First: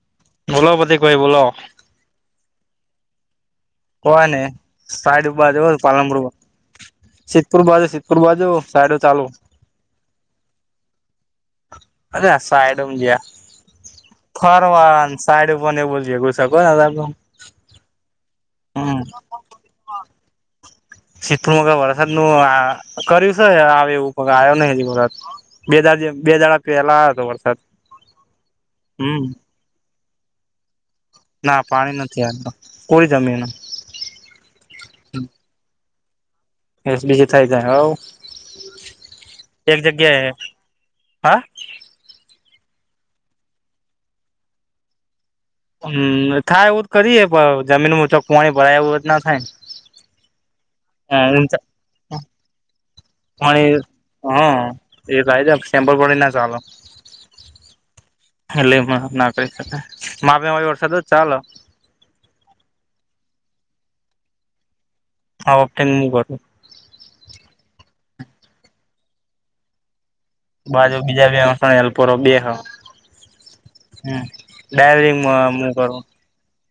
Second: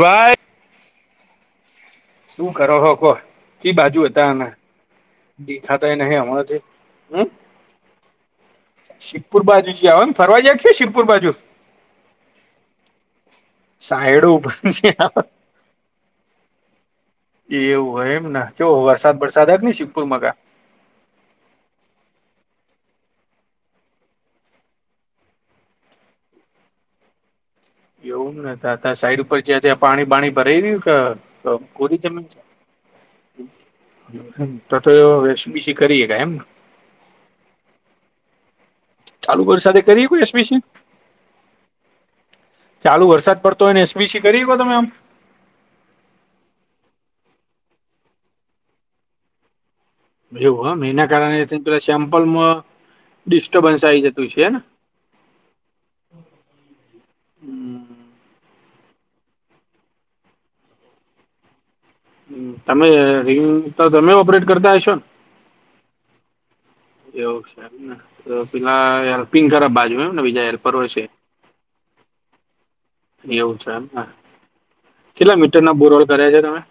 ભાઈ. બોલો, પતીકભાઈ બોલો? શું કરો હો, કો કી બાજુ કોઈ નઈ હતાને, સાઈડ બાજુ દેખાતા પાલનપુર નહીં હમણાથી. હમ સિદ્ધપુર બાજુ સિદ્ધપુર બાજુ સાઈડો ચાલુ શીપુર બાજુ જયા આવેને, ફરવા જીયા છું, શિવપુર બાજુ. અરે સાઈડ ગયા, સાયડો ઉપર ફરવા એવું સાઈડ ઉપર એવું. સગો દા તો. એવું હો, એમને જો વરસાદ વરસાદ આવે ને, શિવપુર માં. શીપલમાંગ વરસાદ નું કર્યું છે, આવે એવું પન આવ્યો નહીં વરત. બે દા બે દાડાક પહેલા આયોતો વરસાદ. એવુંને ત ત્યાં સાઈડ હમ ઉપર જ્યાં, ત્યાં પાણી પાણી ભરાઈ રહ્યું. હ, ના પાણી કોરી નથી જમીન છે. આવતો કોરી જમીન તો તો એ વેશ બસી કરીએ, ગ એમને. એસ બીજ થાય, જાય હવે. ચાલુ વરસાદે કરી, કોઈ સપીસી. હા ચાલુ વરસાદ પડતો હોયને, એસબીસી કરી શકો? તમે આમ. હમ થાય, એવું જ કરીએે, પણ જમીન ચોક વોણી ભરાય, એવું રે જ ના થાય. એવું, હમ એના ને. કારણે પેલા સેમ્પલમાં પણ એ ડિસ્ટર્બન્સ આવી જતું છે. હા એ ભાઈ છે, સેમપલવાડી ના ચાલો. હમ એટલે મા ના કરી શકાય, મામ વરસાદ ચાલો. તમે રિંગ તો તમે ઓપરેટ કરતા હશો ને. હા, ઓતેં મુ બરું. એવું છે ને, તો પેલા યાર પિક કરફ બાજુને બીજા હેલ્પર હોય બાજુ છે બીજા બેસલપોરો બે હ. એવું છે એમને હમ, ડાયરી કેટલા મીટર ના કરુ. બોરલ કર્યા છે તમે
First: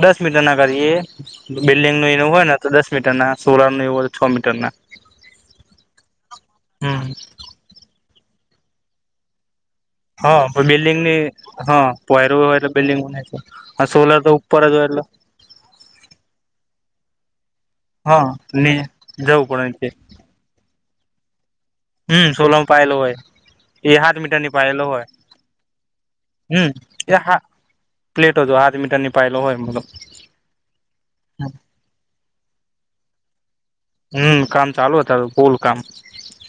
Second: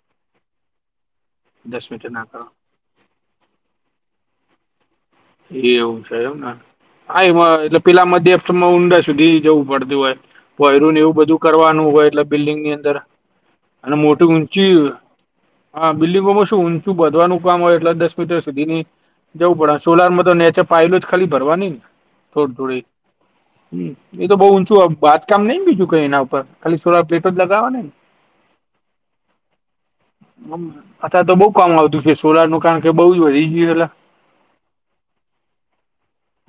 દસ મીટર ના કરી, દસ બિલ્ડિંગ મીટર નું ના એનું કરો હોય ને, તો દસ મીટર ના સોલનું એવું તો, છ મીટર ના. એ એવું છે, એમને હમ આ એટલે પેલા માધ્યમાં ઊંડા સુધી જવું પડતું. હા હોય બિલ્ડિંગ ને, એવું ની બધું હા કરવાનું હોય, એટલે પોયરું હોય બિલ્ડિંગની અંદર બિલ્ડિંગ બના અને સોલર મોટી તો ઉપર જ ઊંચી હોય એટલે હા, બિલ્ડિંગોમાં શું ઊંચું વધવાનું કામ હોય, એટલે દસ હા મીટર સુધીની જવું પડે. તો નેચે પાયે જ ખાલી ભરવાની ને. હમ, થોડી સોલોમ થોડી પાય લે હોઈ. હમ, એ તો બઉુ ઊંચું બાંધકામ નઈ, બીજું કઈ એના ઉપર ખાલી સોડા પ્લેટો જ લગાવવા ને. પ્લેટ જો હાથ મીટર નીપાયેલો હોય મ. મ અથા તો બઉુ કામ આવતું કે, સોલાર નું કારણ કે બઉુ જટ. હમ, કામ ચાલુ હતા, બૂલ કામ.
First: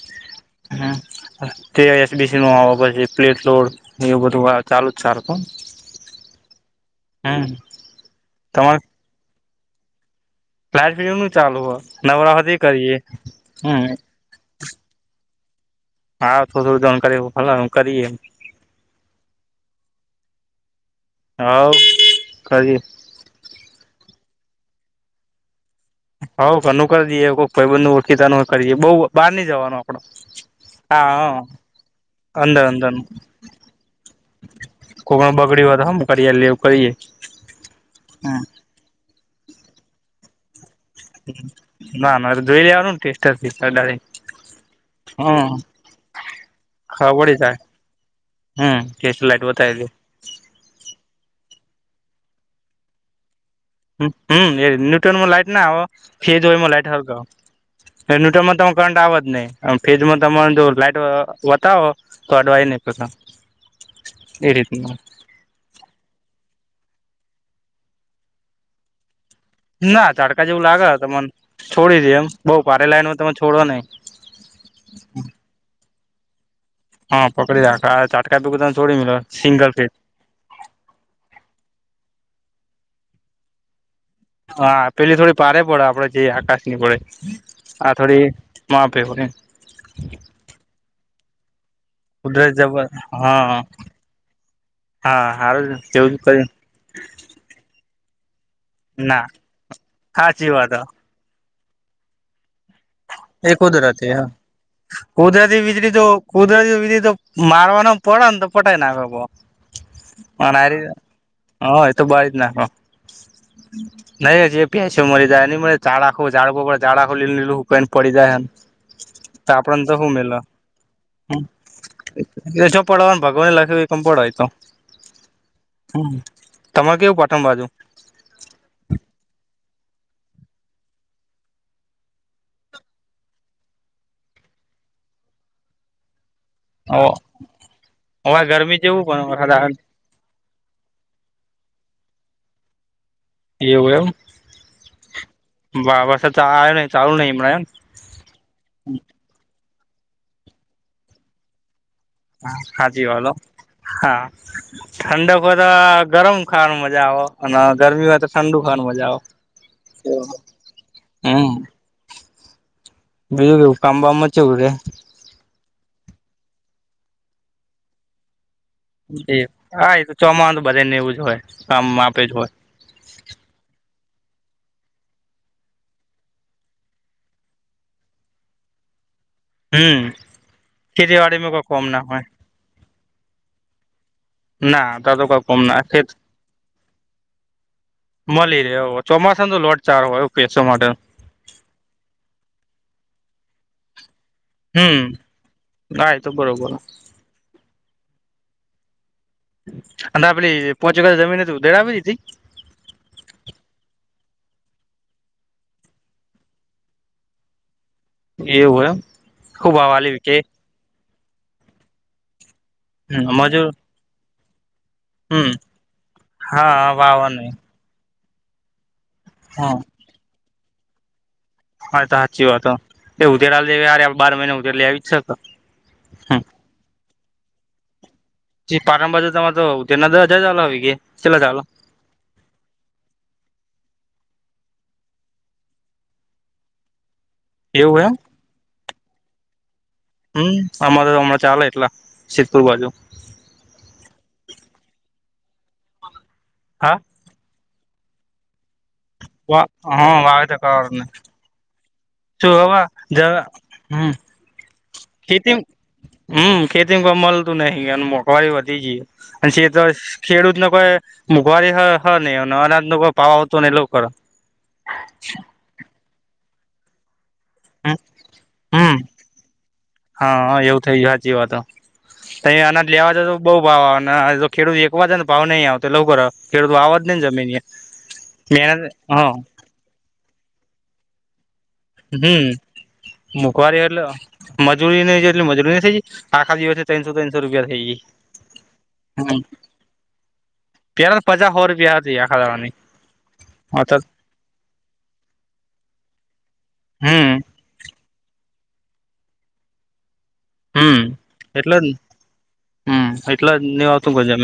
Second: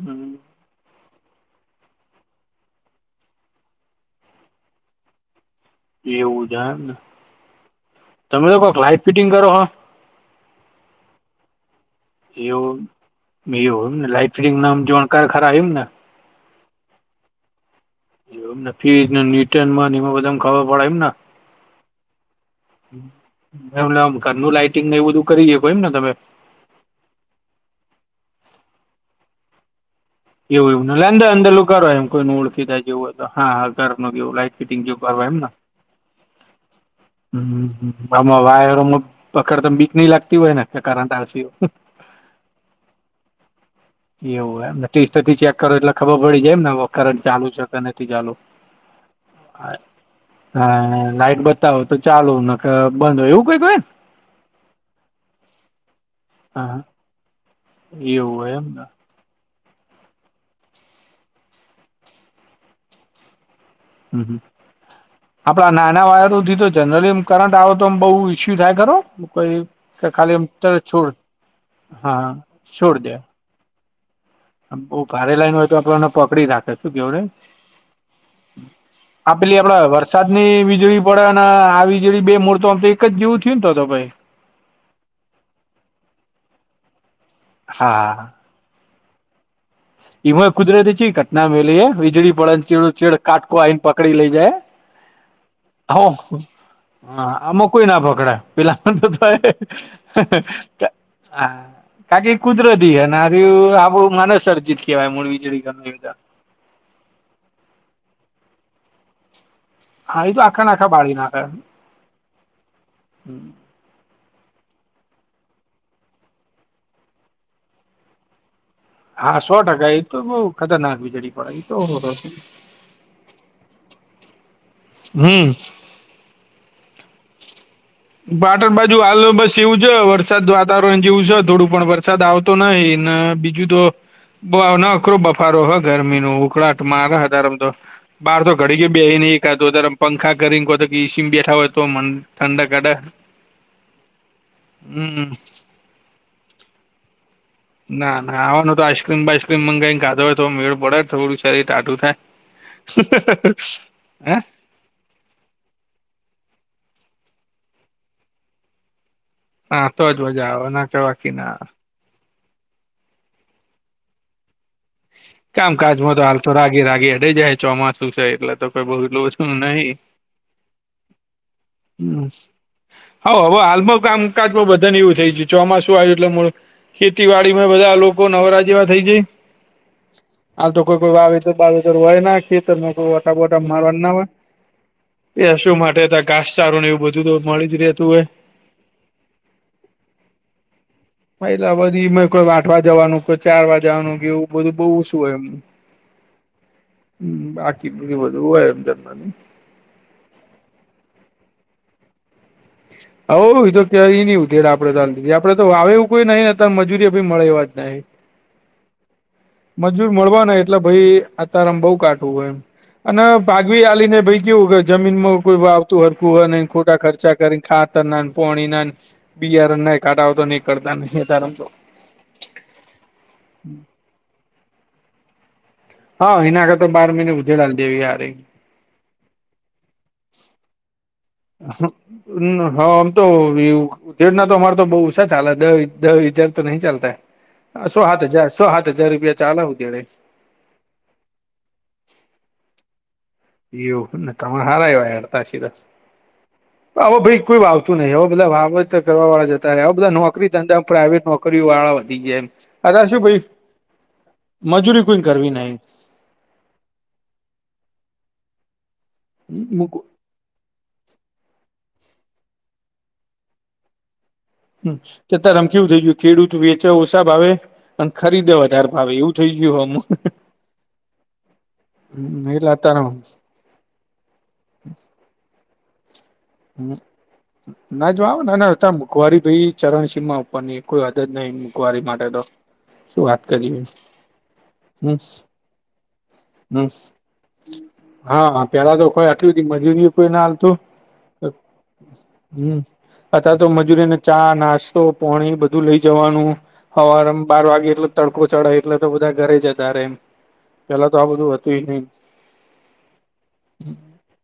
હમ. હા. તે તે આઈ એસીડીસી નો અભાવ છે પ્લે સ્ટોર ને એવું બધું આ ચાલુ છે ને એવું જાય એમને. તમે લોકો લાઈટ ફિટિંગ કરો હો? લાઈટ ફીટીંગનું ચાલુ હ. નવરા હે તે એ કરીએ. હમ ફ્રીમાંમ જોણકાર ખરા ઈમ ને. હા થોડું જાણકારી ફલમ એમ કરીએ. એવું એમને ફ્રિજમાં નેટનમાં ને એમાં બધી ખબર પડે એમને? હવ કરીએ. એમમ ઘરનું લાઈટિંગને એવું બધ કરી હકો એમ ને તમે? હઉ ઘરનું કરી દઈએ, કોક ભાઈબંધનું ઓળખીતાનું કરીએ, બઉ બહાર ની જવાનું આપડ. એવું એવું અંદર અંદરું કર એમ કોઈને અંદર ઓળખી જાય અંદર જેવું હોય હા હા ઘર કેવું લાઈટ ફિટિંગ જેવું કરવા કોકનું બગડી હો તો હમ કરી એટલા એવું કરીએ. હ આમાં વાયરોમાં પકડતા બીક નહી લાગતી હોય ને? કે કરંટ આવે છે એવું? ના ના જોઈ લેવાનું ટેસ્ટરથી અડાડી હમ એવું એમને. ટેસ્ટરથી હમ ચેક કરો એટલે ખબર પડી જાય એમને ખબર કરંટ પડી ચાલુ જાય છે કે નથી ચાલુ? હમ ટેસ્ટર લાઇટ બતાવી દે. હા લાઈટ બતાવો તો ચાલો, નક બંધ એવું કંઈક હોય ને? હ હમ એ ન્યુટન લાઈટ ના આવે છે જે એમાં હા લાઈટ હળગે. એ એવું હોય નૂટમાં ત એમને કરંટ આવજ નહી. ફ્રીજમાં તમાર જો લાઈટ બતાવો તો અડવાઈ નહી પતા. હમ હમ એ રીતનું આપડા નાના વાયરો થી તો જનરલી કરંટ આવે તોમ બહુ ઈસ્યુ થાય ખરો? કોઈ કે ના ખાલી તાડકા એમ જેવું તરત લાગે છોડ તને છોડી દે હા એમ બઉુ ભારે લાઈનું તમે છોડો નહીં. આમ બઉ ભારે લાઈને હોય તો આપડેને પકડી રાખે. શું કેવું રે હા પકડી રાખ ચાટકા બી તને છોડી મ આ પેલી સિંગલ આપડા ફટ. વરસાદની વીજળી પડે આ વીજળી બે મોરતોમ તો એક જ જેવું થયું ને તોતો ભાઈ? હા પેલી થોડી ભારે પડે આપડે જેઈ આકાશ ની પડે આ હા થોડી. માપે હોય એમ. એમાં એ કુદરત ચેવી ઘટના મેલી હે વીજ વીજળી કુદરત પડે જબર ચીડું ચીડ હા કાટકો આઈને પકડી લઈ જાય હા હારું હો. જેવું જ કરી હા આમાં કોઈ ના પકડ પેલા તો ના તોય. સાચી વાત હા કારણ કે એ કુદરતી હેને એ આર્યુ આ કુદરતી હા માનવસર્જિત. કેવાય મૂળ કુદરતી વીજળી તો ગમેધા. કુદરતી વીજળી તો મારવાના પડે ને તો પટાઈ નાખે કોક. હા એ તો આખા ને આખા બાળી નાખે. હ એ તો બાળ જ નાખ. નહી જે પ્યાચો મરી જાય ન મળ જાાડા ખો ઝડ ઝડા આખું લીલું લીલું હુકાઈને. પડી જાય એમ. હા સો ટકા એ તો બઉ ખતરનાક વીજળી પડે ઈ તો પડવા ભગવાને લખ કેમ પડવાય તો હમ હમ તમારે કેવું પાઠમ બાજુ? પાટણ બાજુ હાલો બસ એવું છે વરસાદ વાતાવરણ જેવું છે થોડું પણ વરસાદ આવ તો નહી ને બીજું તો નકરો બફારો હ ગરમીનો ઉકળાટ માંગે છે તારમ તો હવે બાર તો ગરમી ઘડી જેવું બે પણ નહી વરસાદ કરાું આવે તાર પંખા કરીને તો ઈસીમ બેઠા હોય તો ઠંડાક અડે. એવું હમ એમ બાબ આવે નહી ચાલુ નહીમણા એમ ના ના આવા નતો આઈસક્રીમ બાઈસક્રીમ મંગાવીને કાધો હોય તો મેળ પડે થોડું શરીર ટાઢું થાય. હા હાજી હલો હા હે ઠંડક હોય તો ગરમ ખાવાનું મજા આવે અને ગરમી હોય તો ઠંડુ ખાવાનું મજા આવે. હા તો જ મજા આવે ના બાકી ન હમ આવે બીજું કેવું કામ વામ કેવું કામકાજમાં તો હાલ તો રાગી રાગી હ જાય ચોમાસું છે એટલે તો કોઈ બહુ એટલું એ બધું નહી હા એ તો ચોમા તો બધા ને એવું જ હોય કામ આપે જ હોય હ હવે હાલમાં કામકાજમાં બધાને એવું થઈ ગ છે ચોમાસું આવ્યું એટલે ખેતીવાડીમાં બધા લોકો નવરા જેવા થઈ જાયશ હમ્મ હાલ તો કોઈ કોઈ વાવેતર વાવેતર હોય નાખી કોઈ વટાબોટા મારવા ના હોય ના તા તો કોઈ ત્યા કોમ શું ના માટે ખેત ત ઘાસચારું ને એવું બધું તો મળી જ રહે તું હોય મળી રે ચોમાસામાં તો લોટ ચારો હોય [unintelligible] માટે હા આ બાજુ કોઈ આઠ વા જવાનું કોઈ ચાર વા જવાનું કે એવું બધું બો હમ શું એમ હા એ તો બરોબર હમ્મ બાકી બધી બધું હોય એમ જન્વાની અને આપડી પોહચ જમીન દેડાવી દીધી હઉ એ તો કેય નઈ ઉધેર આપડે ચાલ આપડે તો વાવે એવું કોઈ નઈ ત્યારે મજૂરી ભી મળે એવા જ નહી એવ એમ ખુબ હવા મજૂર આલી કે મળવાના હોયે એટલે ભાઈ આતારમ બઉ કાટું હોય એમ અને મજૂર ભઘવી આલીને ભાઈ કેવું જમીનમાં હમ કોઈ વાવ તું હર કું હર હા ખોટા ખર્ચા વાવાની કરી ખાતર ના પોણી ના હા બિયારણ ના કાઢા તો નહી કરતા નારમ તો હા તો સાચી વાત એ ઉધતરા દે બાર મહિના ઉતર લઈ આવી જ છે તો હા એના હારે તો બાર મહિને ઉધે ડાલ દેવી આ ર પારંબજુ તમામાં તો તેના હજા ચ આવી ગ છેેલા હા આમ તો એવું [unintelligible] ના તો અમારે તો બહુ ઓછા ચાલે દ હજાર તો નહી ચાલતા સો એવું એમ? સાત હજાર સો સાત હજાર રૂપિયા ચાલાવું તણે હમ્મ અમારે તો હમણાં ચાલે એટલા શીતપુર બાજુ એવું ના તમારે હારા [unintelligible] [inaudible] ઓ ભાઈ કોઈ વાવતું નહં હો બધા વા કરવા વાળા વા જતાવે બધા હા નોકરી વાવેતર ઘધા કરવાનું પ્રાવે નોક કરી વાળા વધી જાયમ શું હવે અદા શું જ ભાઈ હમ મજૂરી કોઈ કરવી નહી હમ્મ ખેતી ક મળતું નહિ અને મોંઘવારી વધી ગી અને છે ખેડૂત ન કોઈ મોંઘવારી હ ને અનાજ ન કોઈ ભાવ આવતું નહી ને એવું કરે હ ખેતર અમ કેવું થઇ ગયું ખેડૂત વેચા ઓછા ભાવે અને ખરીદે વધારે હમ ભાવે એવું થઈ ગયું અમુ હા એવું થઈ ગયું સાચી વાત હમ્મ ઍલે અતારે [unintelligible] તો બઉુ ભાવ આવે ને તો ખેડૂત વેચવાજા ને ભાવ નહીં આવતો તો એવું કરે ખેડૂત વાવ હમ્મ જ નઈ ને જમીન ના જ મહેનત અત હ મોઘવારી ભાઈ ચરણસીમા ઉપરની કોઈ હદ જ નહી ઇકવારી માટે તો શું વાત મુઘવારી કરીએ એટલે મજૂર ને હમ એટલી મજૂરી ન થઈ જ આખા દિવસે હમ ત્રણસો ત્રણસો રૂપિયા થઈ ગઈ હા પેલા તો હ કોઈ આટલી બધી મજૂરી કોઈ ના હાલતું પેલા તો પચા હો રૂપિયા હતી આખા દાળા ની અતાર મજૂરીની ચા નાસ્તો પોણી બધું લઈ જવાનું હમ હવારમા બાર વાગે એટલે તડકો ચડે એટલે તો બધા ઘરે જતા રે હમ્મ પેલા તો આ બધું હતું એટલે જ નહી હમ્મ એટલે જ નહી આવતું ગજમ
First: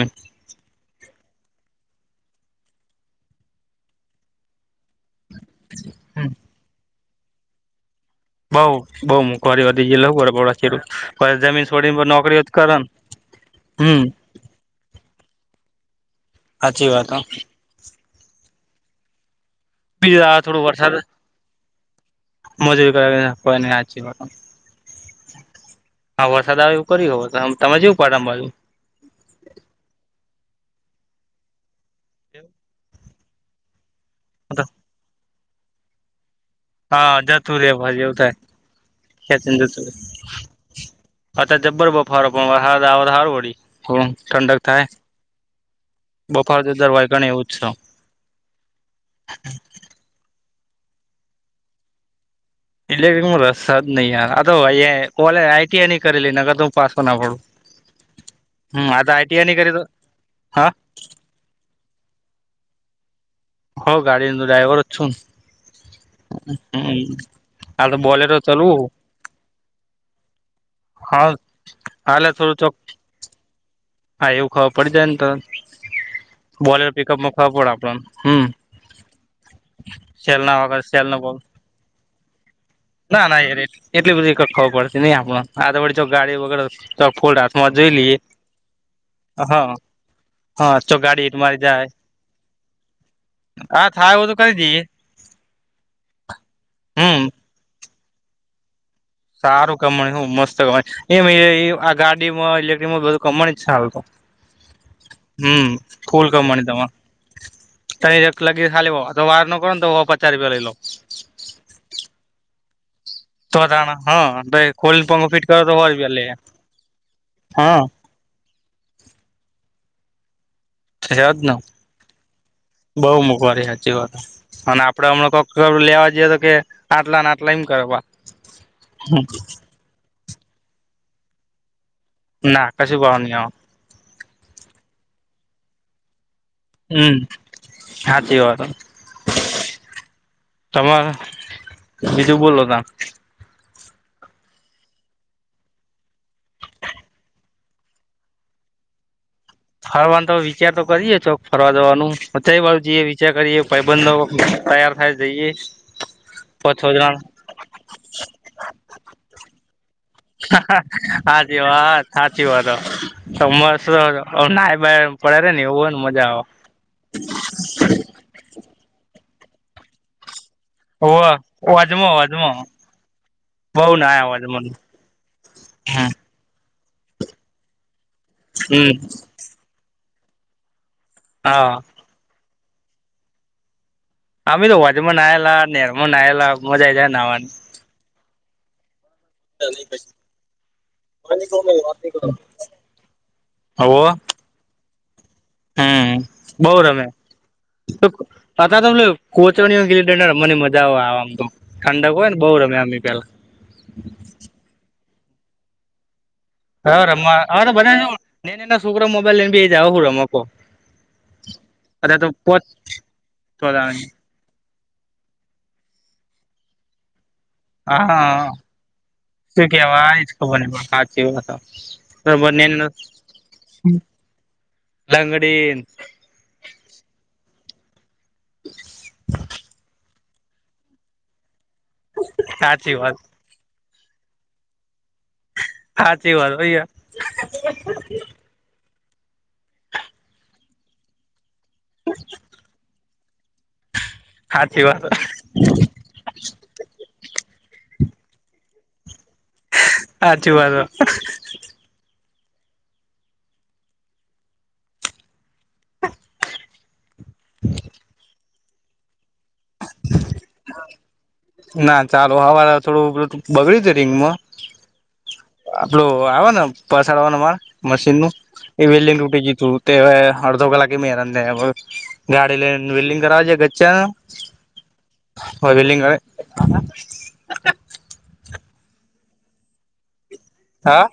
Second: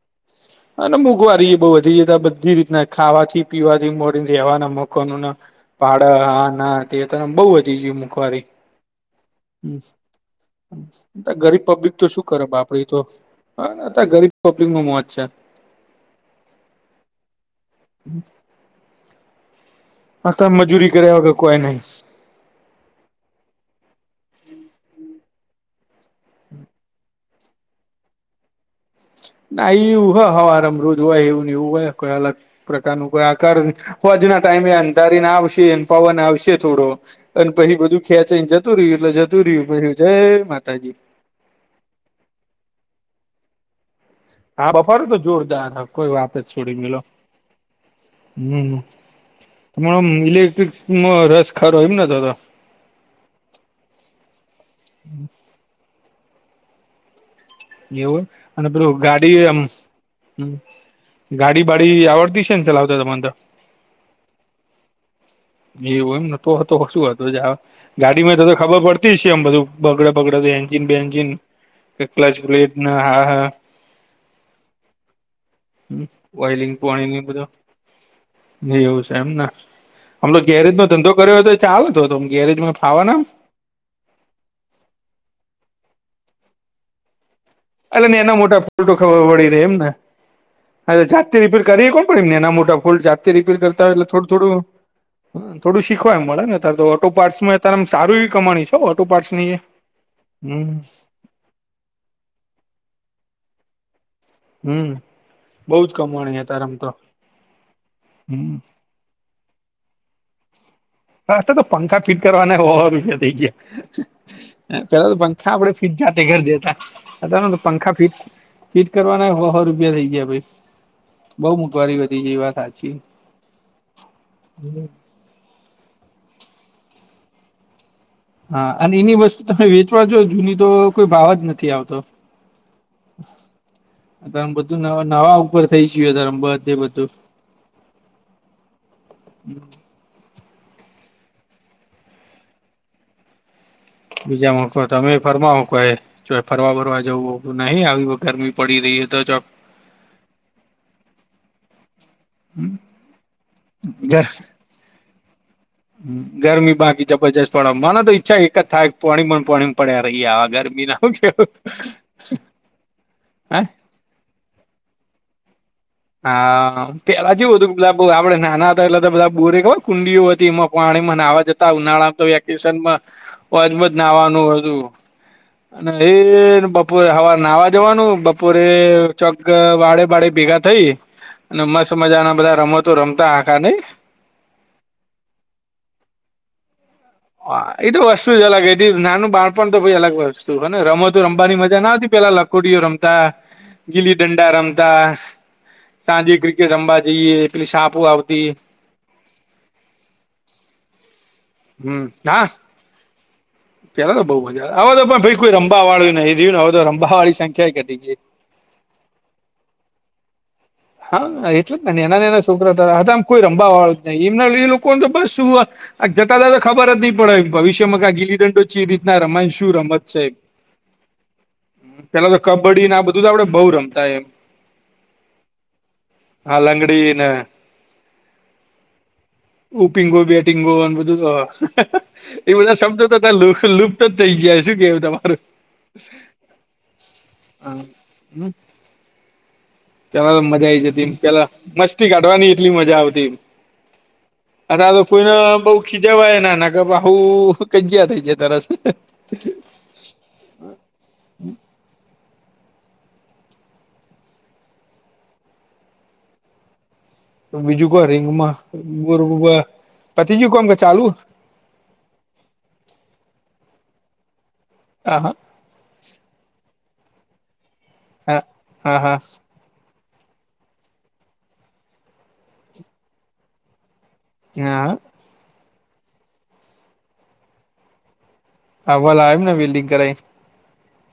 અને મોઘવારી એ બઉ વધી જતા બધી રીતના ખાવાથી પીવાથી મોડીને રહેવાના લોકો પાડા હા ના તે બહુ વધી ગયુ બઉ બઉ મોંઘવારી વધી ગઈ એટલે [unintelligible] ગરીબ પબ્લિક તો શું કરે આપડી તો હ હમ ગરીબ પબ્લિક નું મોત છે. સાચી વાત હ [inaudible] બીજું આ આતો થોડું મજૂરી વરસાદ કર્યા વગર કોઈ નહી. મજૂરી કરી નાખવાની હાચી વાત. હા વરસાદ આવે કર્યુ તમે શું પડામાં વાવ્યું. ના એ એવું હ હવાર રોજ હોય એવું ને એવું હોય કોઈ અલગ પ્રકાર નુ કોઈ આકાર હોજના ટાઈમે અંધારી ને આવશે પવન આવશે. થોડો હા અને જતું રે પછી ભાઈ બધું એવું થાય ખેંચાઈને જતું રહ્યું એટલે જતું રહ્યું પછ જય માતાજી. અતાર જબ્બર બફારો પણ વરહાદ આવે તો સારું વડી. હમ્મ ઠંડક હા થાય બફારો તો જોરદાર હ કોઈ બફાર તો તર વાયગણ એવું જ છે. હમ્મ મીલેટ્રીકસ માં રસ ખરો એમ તો તો. ઇલેક્ટિકમાં રસ જ નહી આઈ આરટીઆઇ નહી કરેલી નકર હું પાસો ના પડું. એવું હે અને પેલુ હમ આ તો ગાડી આઈટીઆઈ ની આમ કરી તો હ. હા ગાડી બાડી આવડતી છે ચલા આવતા તમાને તો. હો ગાડીનો તો ડ્રાઈવર છું એવું એમ નતો હતો ને શું હમ હતો જ આ તો ગાડી બોલેરો માં તો ખબર ચલવું પડતી તે સેમ બધું બગડે બગડે એન્જિન બેએન્જિન હા હાલે ક્લચ થોડું બ્રેક ચોક ને આ. હા એવું ખબર પડી જાયને તો. હ ઓઇલિંગ બોલેરો પાણી ઈ પિકઅપમાં ખબર પડે આપણને હમ બધું એવું છે એમને. આમ તો સેલ ના વગર ગેરેજનો સેલ ધંધો કર્યો હોય તોય ચાલે તો ગેરેજમાં. ફાવાના ના-ના યાર એટલી બધી ખબર પડતી નહી આપણો આે વડી ચો ગાડી વગર. ચોક ફૂલ હાથમાં જોઈ એટ લઈએ ને એના મોટા ફોટો ખબર પડી રહે હા એમને. હા ચો હવે ગાડી જાતે તમારી રીપેર જાય કરીએ કોણ પ એમને એના મોટા ફોલ્ટ જાતે રિપેર કરતા હા હોય એટલે થાય એવું તો કરી થોડું-થોડું. દઈએ હમ્મ થોડું શીખવાયમ મળે ને અતારે તો ઓટો હમ પાર્ટ્સમાં અતારે સારુ એવી કમાણી છે. કેમ ઓટોપર્ટ્સ સારુ કમાણી હું મસ્ત એ આ ગાડી માં ઇલેક્ટ્રિક માં બધું કમાણી સારુ. હમ હમ્મ બઉ જ ફૂલ હે કમાણી તારેમ તો તમારે કહે એટલા હમ આલી દેવાના. તો વાયર નો કરુ ઓમે પચા રૂપિયા લઈ લઉ. હાસ્તે પંખા ફિટ કરવાના હો રોપિયાં. થઈ તો તાણા હા ગયા ખોલીને પેલા તો પંખો પંખા કરો તો આપડે સો ફીટ રૂપિયા લે જાતે કરી દેતા અતારે તો હા પંખા ફીટ ફિટ કરવાના હો-હો રૂપિયા થઈ ગયા ભઈ. થયા જ ન સાચી બહુ મોઘવારી હાચી વાત અને આપડે હમણા કોક ઘર લેવા જઈએ તો કે આટલાને આટલા એમ કરવા. હા અને એની વસ્તુ તમે વેચવા જો જૂની તો કોઈ ભાવ જ નથી આવતો. ના કશું ભાવ ની આવ, તમ બધું ન નવા ઉપર થઈ ગયું ધારમ બધ, હમ હાચી વાત હો. તમાર બીજું બોલો તા. બીજા મકો તમે ફરમાવું કો હે. જો ફરવા વરવા જવું હો નહી આવી ગરમી પડી રહી હ તો ચ્યોક. ફરવાનું તો વિચાર તો કરીએ ચોક ફરવા જવાનું તય વાળુ જઈએ વિચાર કરીએ ભાઈબંધો તયાર હાર જઈએ. ગરમી પાંચ છ બાકી જણા જબરજસ્ત પણ માને તો ઈચ્છા એક જ થાય પાણી મ ન પાણી મ પડ્યા રહીય આવ ગરમી ના હુ કેવુ. હાચી વાત હાચી વાત હ સમસ ના બા પડે રે ન એવું હો. હા પહેલા જેવું હતું બ આપડે નાના હતા એટલા બધા બોરે કેવાય કુંડીઓ હતી એમાં, પાણીમાં આવે નાહવા જતા હોવે વજમો ઉનાળામાં તો વજમો વેકેશન માં હોજ માં જ બઉ નાયા નાહવાનું વજમો હતું. અને હમ લે બપ બપોરે હવારે નાહવા જવાનું બપોરે ચોક વાડે ભાડે ભેગા થઈ, અને હા મસ્ત મજાના બધા રમતો રમતા આખા નઈ. અમે તો હોજ માં નહાયેલા, નેહર મા નાહેલા મોજ આઇ જાય નાહવાની. એ તો વસ્તુ જ અલગ હતી નાનુ બાણ પણ તો અલગ વસ્તુ હને રમતો રમવાની મજા ના આવતી પહેલા લખોટીઓ રમતા હોવ ગીલીં ડ ડા રમતા હમ સાંજે ક્રિકેટ રમવા જઈએ પેલી સાપુ આવતી. ના તો અમને કોચે ગિલી ડંડા રમવાની મજાય આવે આમ તો હમ ઠંડક હોય ને હા બઉ રમે્યા આમ પેલા. પેલા તો બઉ મજા હવે તો પણ ભઈ કોઈ રમબવા વાળું નહી રહ્યું હવે તો હા વાળી રમવા હવે તો સંખ્યા ઘટી બધા એ ગઈ. [unintelligible] છોકરાઓ મોબાઈલ લઈને બેહી જાય હવે હું રમવા. હા એટલે જ નેના નેના ના પોચ છોકરા હતા હ અતા કોઈ રમવા વાળુ જ નહીં. એમના [unintelligible] લોકોણ તો પ શું હ જતા જ ખબર જ નહી પડે એમ. ભવિષ્યમાં ક ગીલી હા દંડો છે ચી રીતના રમાય શું રમત કેવાય છે. જ ખબર નઈ પણ સાચી વાત પેલા તો બરોબર કબડ્ડી નેના ને આ બધું તો આપડે બહુ રમતા એમ. લંગડી હા લંગડી ને ઊપીગોબે [unintelligible] એ બધા સાચી શબ્દો વાત અતાર [inaudible] લુપ્ત થઈ ગયા શું કેવુ તમારે સાચી વાત ભૈયા [unintelligible] પેલા મજા આઇ જતી એ પેલા મસ્તી કાઢવાની એટલી મજા આવતી. સાચી અતા તો વાત કોઈને બઉ ખી જવાય ના નાગ ભહુ કાઈ કે ચયા હતા છે તરત. હાચી વાત [unintelligible] બીજું કોઈ રંગમાં [unintelligible] પતી ગયું કોમ કે ચાલુ. ના ચાલો હવારે થોડું બગડ્યું તું રિંગમાં. આહા. આપડું આવે ને પસાડવાનું મારે મશીન નુ હા હા એવે લિંગ હા ટુટી ગયું તું. તે હવે અડધો કલાકે મેહનત લે હ ગાડી લઈન વેડિંગ કરાવ [unintelligible] [unintelligible] [unintelligible] હવાલ આવે ને વિલ્લ્ડિંગ કરાઇન. હા.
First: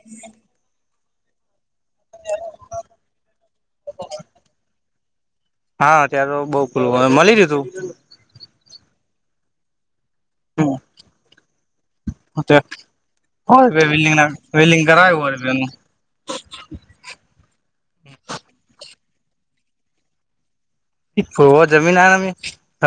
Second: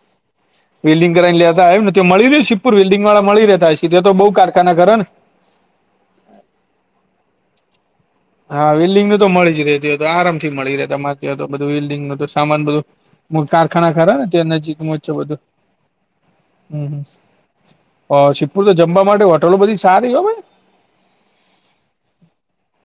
વેલ્ડિંગ કરાવને લેતા હતા એમને મળી રહી છેપુર વેલ્ડિંગ વાળા મળી રહ્યા હશ તો તે બહુ કારખાના ખરાને. હા ત્યા તો બઉુ પેલુ હવે મળી રહેતું. હા વિલ્ડિંગ નું તો મળી જ રહેતી આરામથી હમ મળી રહે તમારી ત્યાં બધું વિલ્ડિંગ નું તો સામાન બધું. [unintelligible] કારખાના ખરા ને ત્યા વેલ્ડિંગ નજીકમાં છે કરાયું હોય બધું. એનું હમ્મ ઓ [unintelligible] તો જમવા માટે હોટલો બધી સારી હોવે. [unintelligible]